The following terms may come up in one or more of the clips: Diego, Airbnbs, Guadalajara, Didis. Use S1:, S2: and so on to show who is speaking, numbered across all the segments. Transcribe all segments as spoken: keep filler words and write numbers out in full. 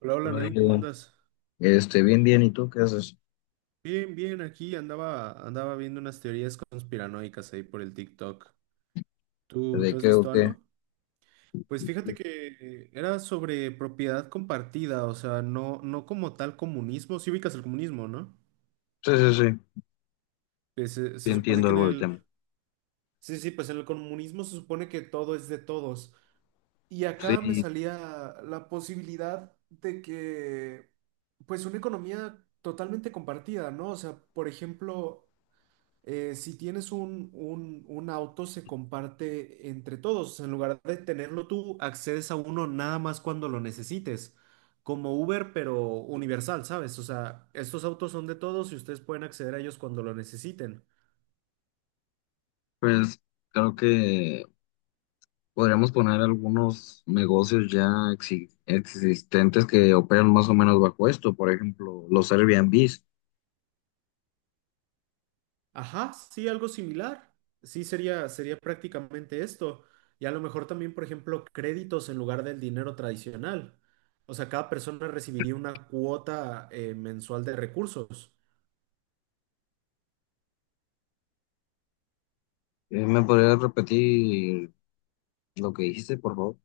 S1: Hola, hola
S2: Hola,
S1: Nain, ¿cómo
S2: Diego.
S1: andas?
S2: Este, bien, bien, ¿y tú qué haces?
S1: Bien, bien, aquí andaba, andaba viendo unas teorías conspiranoicas ahí por el TikTok. ¿Tú,
S2: ¿De
S1: tú has
S2: qué o
S1: visto
S2: qué?
S1: algo? Pues fíjate
S2: Sí,
S1: que era sobre propiedad compartida, o sea, no, no como tal comunismo. Sí ubicas el comunismo, ¿no?
S2: sí, sí,
S1: Que se,
S2: sí,
S1: se supone
S2: entiendo
S1: que en
S2: algo del
S1: el...
S2: tema.
S1: Sí, sí, pues en el comunismo se supone que todo es de todos. Y acá me
S2: Sí,
S1: salía la posibilidad de que, pues, una economía totalmente compartida, ¿no? O sea, por ejemplo... eh, si tienes un, un, un auto, se comparte entre todos. En lugar de tenerlo tú, accedes a uno nada más cuando lo necesites. Como Uber, pero universal, ¿sabes? O sea, estos autos son de todos y ustedes pueden acceder a ellos cuando lo necesiten.
S2: pues creo que podríamos poner algunos negocios ya exi- existentes que operan más o menos bajo esto, por ejemplo, los Airbnbs.
S1: Ajá, sí, algo similar. Sí, sería, sería prácticamente esto. Y a lo mejor también, por ejemplo, créditos en lugar del dinero tradicional. O sea, cada persona recibiría una cuota eh, mensual de recursos.
S2: Eh, ¿Me podrías repetir lo que dijiste, por favor?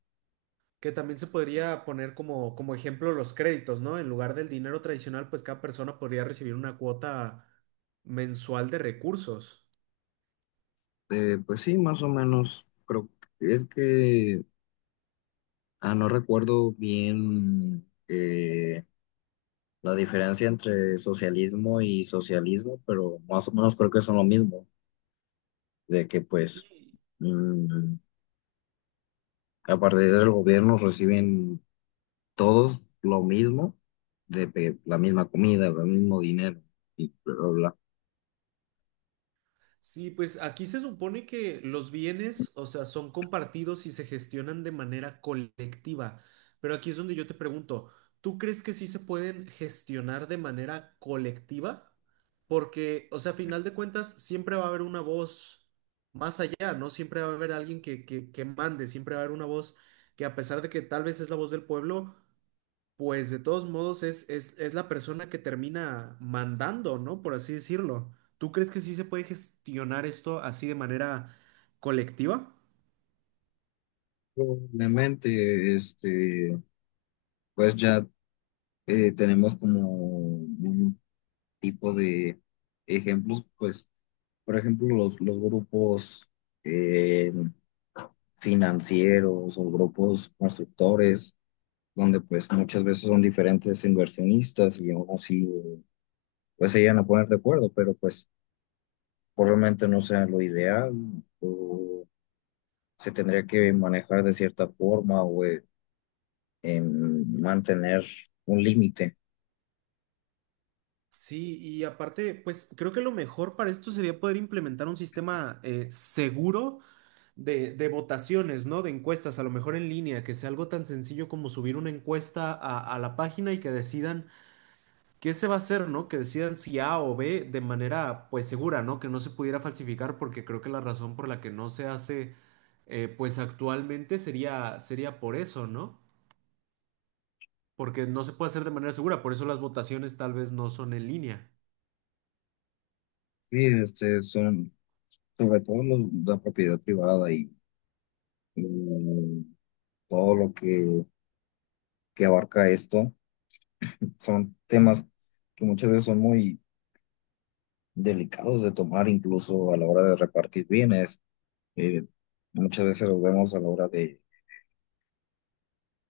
S1: Que también se podría poner como, como ejemplo los créditos, ¿no? En lugar del dinero tradicional, pues cada persona podría recibir una cuota mensual de recursos.
S2: Eh, pues sí, más o menos, creo que es que, ah, no recuerdo bien eh, la diferencia entre socialismo y socialismo, pero más o menos creo que son lo mismo, de que pues
S1: Sí,
S2: mm, a partir del gobierno reciben todos lo mismo, de pe- la misma comida, el mismo dinero y bla, bla, bla.
S1: sí, pues aquí se supone que los bienes, o sea, son compartidos y se gestionan de manera colectiva. Pero aquí es donde yo te pregunto, ¿tú crees que sí se pueden gestionar de manera colectiva? Porque, o sea, a final de cuentas, siempre va a haber una voz más allá, ¿no? Siempre va a haber alguien que, que, que mande, siempre va a haber una voz que a pesar de que tal vez es la voz del pueblo, pues de todos modos es, es, es la persona que termina mandando, ¿no? Por así decirlo. ¿Tú crees que sí se puede gestionar esto así de manera colectiva?
S2: Probablemente, este, pues ya eh, tenemos como un tipo de ejemplos, pues por ejemplo, los, los grupos eh, financieros o grupos constructores, donde pues muchas veces son diferentes inversionistas y aún así pues se llegan a poner de acuerdo, pero pues probablemente no sea lo ideal o se tendría que manejar de cierta forma o eh, em, mantener un límite.
S1: Sí, y aparte, pues creo que lo mejor para esto sería poder implementar un sistema eh, seguro de, de votaciones, ¿no? De encuestas, a lo mejor en línea, que sea algo tan sencillo como subir una encuesta a, a la página y que decidan ¿qué se va a hacer, no? Que decidan si A o B de manera, pues, segura, ¿no? Que no se pudiera falsificar, porque creo que la razón por la que no se hace, eh, pues, actualmente sería, sería por eso, ¿no? Porque no se puede hacer de manera segura, por eso las votaciones tal vez no son en línea.
S2: Sí, este son sobre todo los- la propiedad privada y, y todo lo que, que abarca esto. Son temas que muchas veces son muy delicados de tomar, incluso a la hora de repartir bienes. Eh, muchas veces los vemos a la hora de,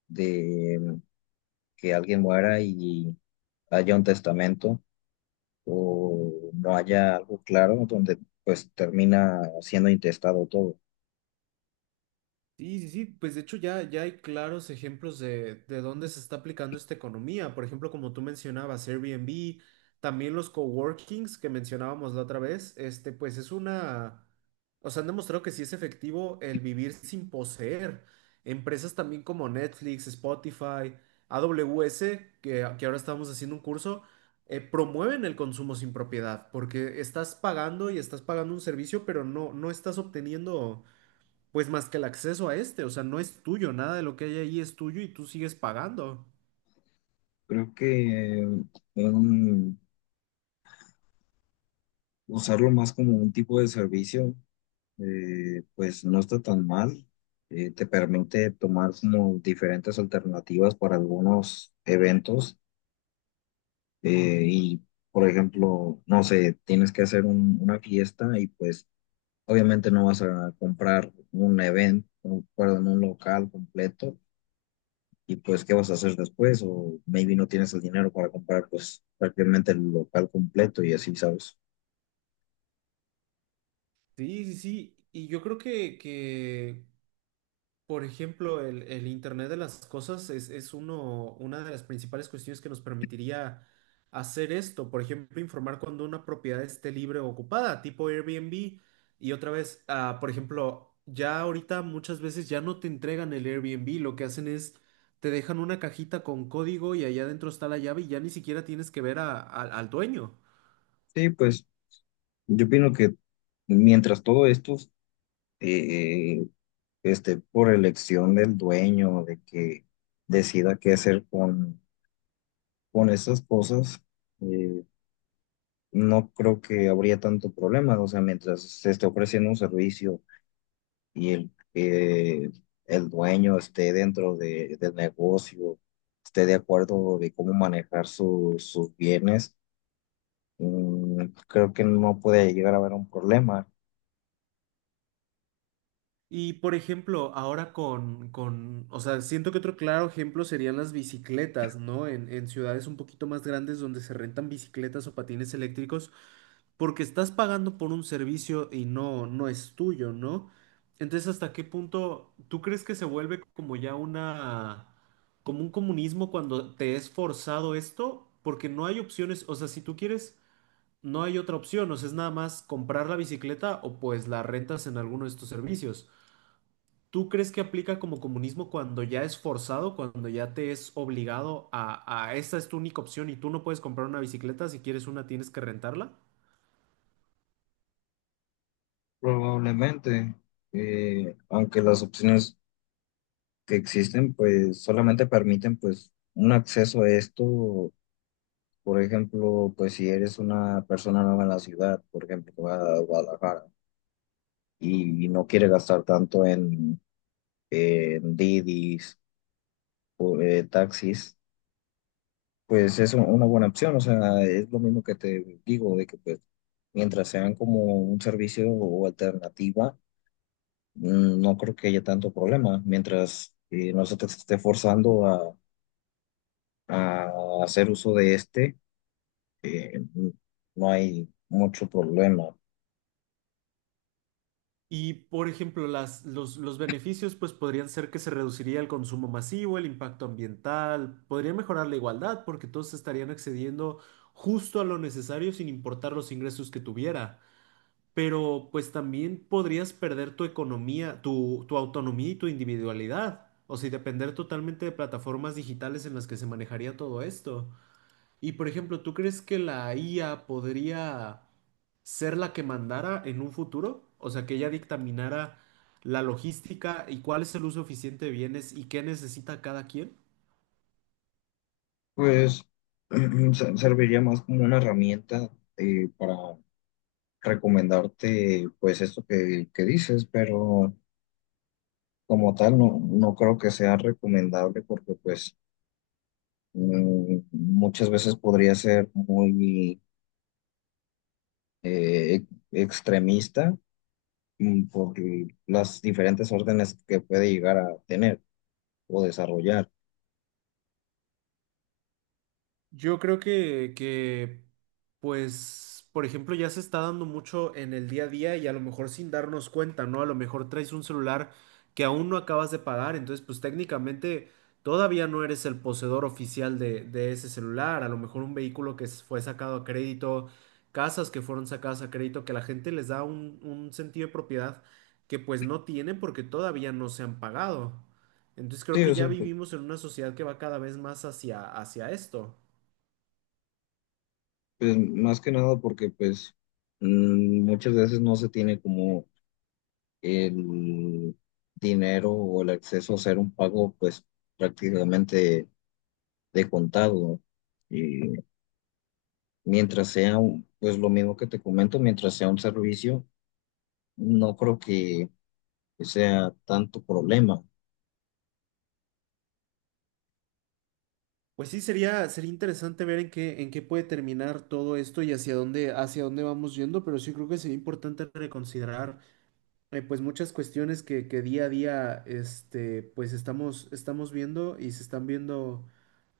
S2: de que alguien muera y haya un testamento o no haya algo claro donde pues termina siendo intestado todo.
S1: Sí, sí, sí, pues de hecho ya, ya hay claros ejemplos de, de dónde se está aplicando esta economía. Por ejemplo, como tú mencionabas, Airbnb, también los coworkings que mencionábamos la otra vez, este, pues es una, o sea, han demostrado que sí es efectivo el vivir sin poseer. Empresas también como Netflix, Spotify, A W S, que, que ahora estamos haciendo un curso, eh, promueven el consumo sin propiedad, porque estás pagando y estás pagando un servicio, pero no, no estás obteniendo pues más que el acceso a este, o sea, no es tuyo, nada de lo que hay ahí es tuyo y tú sigues pagando.
S2: Creo que eh, un- usarlo más como un tipo de servicio, eh, pues no está tan mal. Eh, te permite tomar como diferentes alternativas para algunos eventos. eh, y, por ejemplo, no sé, tienes que hacer un- una fiesta y pues obviamente no vas a comprar un evento, un perdón, un local completo. Y pues, ¿qué vas a hacer después? O maybe no tienes el dinero para comprar pues prácticamente el local completo y así, ¿sabes?
S1: Sí, sí, sí. Y yo creo que, que por ejemplo, el, el Internet de las cosas es, es uno, una de las principales cuestiones que nos permitiría hacer esto. Por ejemplo, informar cuando una propiedad esté libre o ocupada, tipo Airbnb. Y otra vez, ah, por ejemplo, ya ahorita muchas veces ya no te entregan el Airbnb, lo que hacen es te dejan una cajita con código y allá adentro está la llave y ya ni siquiera tienes que ver a- al al dueño.
S2: Sí, pues yo opino que mientras todo esto… eh, este, por elección del dueño, de que decida qué hacer con, con esas cosas, eh, no creo que habría tanto problema. O sea, mientras se esté ofreciendo un servicio y el, eh, el dueño esté dentro de, del negocio, esté de acuerdo de cómo manejar su- sus bienes. Mm, creo que no puede llegar a haber un problema.
S1: Y por ejemplo, ahora con, con, o sea, siento que otro claro ejemplo serían las bicicletas, ¿no? En, en ciudades un poquito más grandes donde se rentan bicicletas o patines eléctricos, porque estás pagando por un servicio y no, no es tuyo, ¿no? Entonces, ¿hasta qué punto tú crees que se vuelve como ya una, como un comunismo cuando te es forzado esto? Porque no hay opciones, o sea, si tú quieres, no hay otra opción, o sea, es nada más comprar la bicicleta o pues la rentas en alguno de estos servicios. ¿Tú crees que aplica como comunismo cuando ya es forzado, cuando ya te es obligado a, a esta es tu única opción y tú no puedes comprar una bicicleta, si quieres una tienes que rentarla?
S2: Probablemente, eh, aunque las opciones que existen pues solamente permiten pues un acceso a esto, por ejemplo, pues si eres una persona nueva en la ciudad, por ejemplo, que va a Guadalajara y no quiere gastar tanto en, en Didis, eh, taxis, pues es un- una buena opción. O sea, es lo mismo que te digo, de que pues mientras sean como un servicio o alternativa, mm, no creo que haya tanto problema, mientras eh, no se te esté forzando a a hacer uso de este, eh, no hay mucho problema.
S1: Y por ejemplo, las, los, los beneficios pues podrían ser que se reduciría el consumo masivo, el impacto ambiental, podría mejorar la igualdad porque todos estarían accediendo justo a lo necesario sin importar los ingresos que tuviera. Pero pues también podrías perder tu economía, tu, tu autonomía y tu individualidad, o si depender totalmente de plataformas digitales en las que se manejaría todo esto. Y por ejemplo, ¿tú crees que la I A podría ser la que mandara en un futuro? O sea, que ella dictaminara la logística y cuál es el uso eficiente de bienes y qué necesita cada quien.
S2: Pues se- serviría más como una herramienta eh, para recomendarte pues esto que, que dices, pero como tal no, no creo que sea recomendable porque pues mm, muchas veces podría ser muy eh, e- extremista, mm, por las diferentes órdenes que puede llegar a tener o desarrollar.
S1: Yo creo que, que, pues, por ejemplo, ya se está dando mucho en el día a día y a lo mejor sin darnos cuenta, ¿no? A lo mejor traes un celular que aún no acabas de pagar, entonces, pues técnicamente todavía no eres el poseedor oficial de, de ese celular, a lo mejor un vehículo que s- fue sacado a crédito, casas que fueron sacadas a crédito, que la gente les da un, un sentido de propiedad que pues no tiene porque todavía no se han pagado. Entonces creo
S2: Sí,
S1: que
S2: o
S1: ya
S2: sea,
S1: vivimos en una sociedad que va cada vez más hacia, hacia esto.
S2: pues más que nada porque pues mm, muchas veces no se tiene como el dinero o el acceso a hacer un pago pues prácticamente de contado. Y mientras sea un- pues lo mismo que te comento, mientras sea un servicio, no creo que sea tanto problema.
S1: Pues sí, sería, sería interesante ver en qué, en qué puede terminar todo esto y hacia dónde, hacia dónde vamos yendo, pero sí creo que sería importante reconsiderar eh, pues muchas cuestiones que, que día a día este, pues estamos, estamos viendo y se están viendo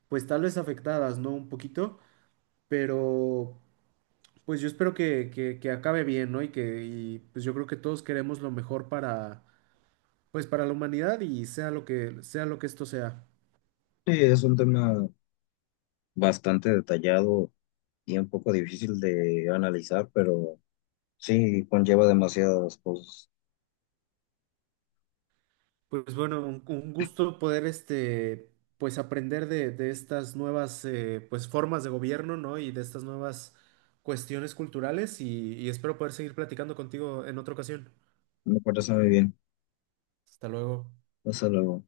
S1: pues tal vez afectadas, ¿no? Un poquito, pero pues yo espero que, que, que acabe bien, ¿no? Y que y, pues yo creo que todos queremos lo mejor para pues para la humanidad y sea lo que, sea lo que esto sea.
S2: Sí, es un tema bastante detallado y un poco difícil de analizar, pero sí conlleva demasiadas cosas.
S1: Pues bueno, un, un gusto poder este, pues aprender de, de estas nuevas eh, pues formas de gobierno, ¿no? Y de estas nuevas cuestiones culturales y, y espero poder seguir platicando contigo en otra ocasión.
S2: Me parece muy bien.
S1: Hasta luego.
S2: Hasta luego.